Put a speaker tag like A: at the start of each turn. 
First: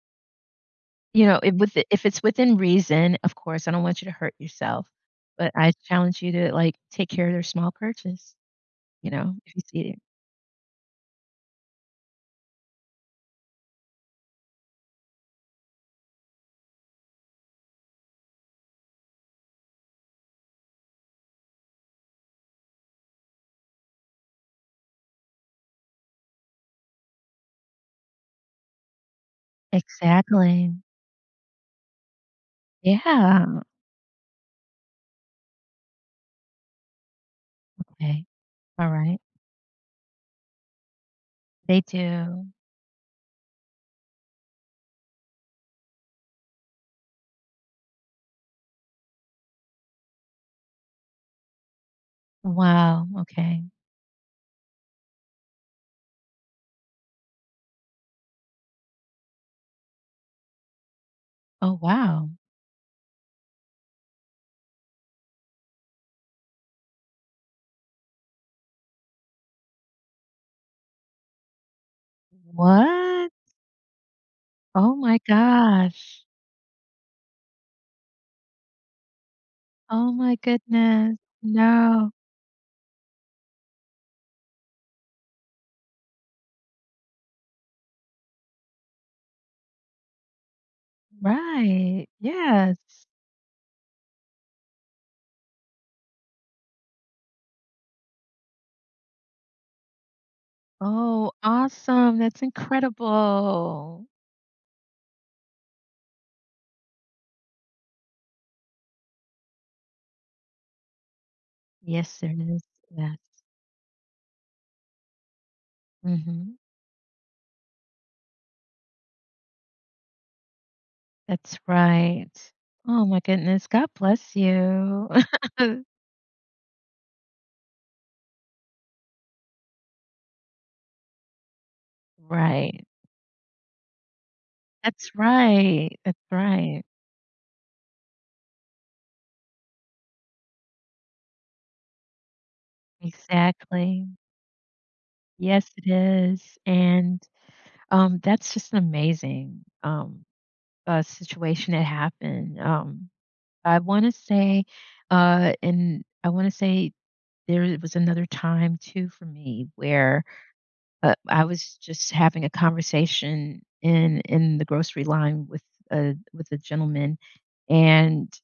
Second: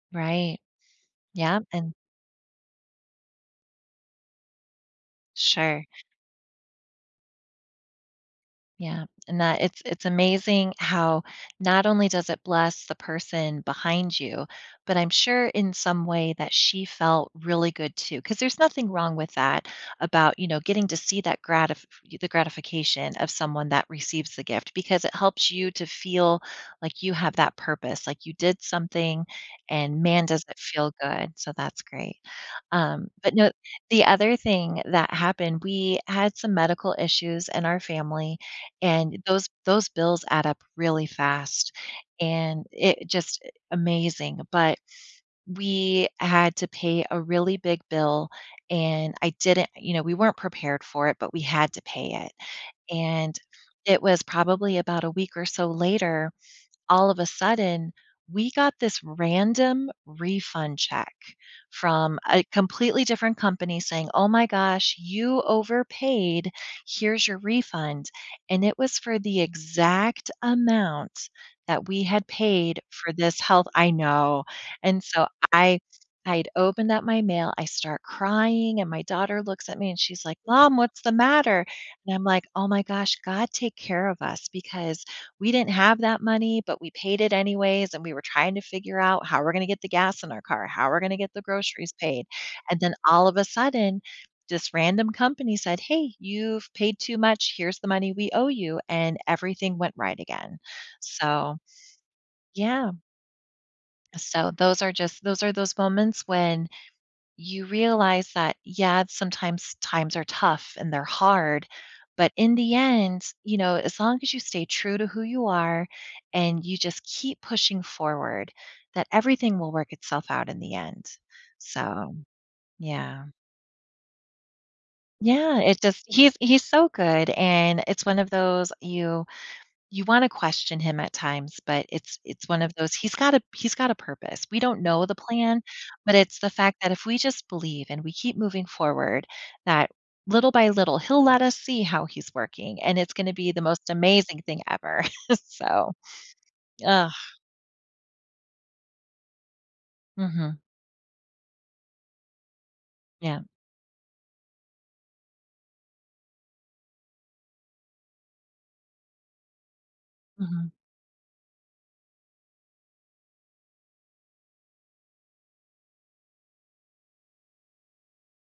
A: Right.
B: You know, if
A: Yeah,
B: with
A: and
B: if it's within reason, of course, I don't want you to hurt yourself, but I
A: Sure.
B: challenge you to, like, take care of small purchase,
A: Yeah,
B: you know,
A: and
B: if you
A: that it's
B: see it.
A: it's amazing how not only does it bless the person behind you, but I'm sure in some way that she felt really good too 'cause there's nothing wrong with that about, you know, getting to see that gratif the gratification of someone that receives the gift because it helps you to feel like you have that purpose, like you did something and man, does it
B: Exactly.
A: feel good, so that's great. Um, but, no,
B: Yeah.
A: the other thing that happened, we had some medical issues in our
B: Okay.
A: family and
B: Alright.
A: those those bills add up really fast
B: They do.
A: and it just i amazing, but we had to pay a really big bill and I didn't you know, we weren't prepared for it, but we had to pay it.
B: Wow,
A: And
B: okay.
A: it was probably about a week or so later, all of a sudden, we got this random refund check
B: Oh,
A: from
B: wow.
A: a completely different company saying, "Oh my gosh, you overpaid, here's your refund." And it was for the exact amount that we had paid for
B: What?
A: this health I know.
B: Oh
A: And
B: my
A: so I
B: gosh.
A: I'd opened up my mail, I start crying, and my daughter looks at me, and
B: Oh
A: she's
B: my
A: like, "Mom, what's the
B: goodness.
A: matter?"
B: No.
A: and I'm like, "Oh my gosh." God take care of us because we didn't have that money, but we paid it anyways, and we were trying to figure out how we're gonna get the gas in our car, how we're gonna get the groceries
B: Right.
A: paid. And then
B: Yes.
A: all of a sudden, this random company said, "Hey, you've paid too much, here's the money we owe you," and everything went right again.
B: Oh,
A: So,
B: awesome, that's
A: yeah.
B: incredible.
A: So those are just those are those moments when you realize that, yeah, sometimes times are tough and they're hard,
B: Yes,
A: but
B: there
A: in
B: is
A: the
B: that.
A: end, you know, as long as you stay true to who you are
B: Mhm.
A: and you just keep pushing forward, that everything will work itself out in the end
B: That's
A: so,
B: right. Oh my
A: yeah.
B: goodness, God bless you.
A: Yeah, it does he's he's so good, and it's one of those you you wanna question him at times, but it's it's one of
B: Right.
A: those he's got a he's got a purpose. We don't know
B: That's
A: the plan,
B: right,
A: but
B: that's
A: it's the fact
B: right.
A: that if we just believe and we keep moving forward, that little by little, he'll let us see how he's working, and it's gonna be the most
B: Exactly.
A: amazing thing ever.
B: Yes, it
A: So
B: is.
A: ugh.
B: And, um, that's just an amazing, um,
A: Mhm.
B: uh, situation that happened, um,
A: Yeah.
B: I wanna say, uh, and I wanna say there was another time too for me where,
A: Mhm.
B: uh, I was just having a conversation in in the grocery line with, uh, with a gentleman, and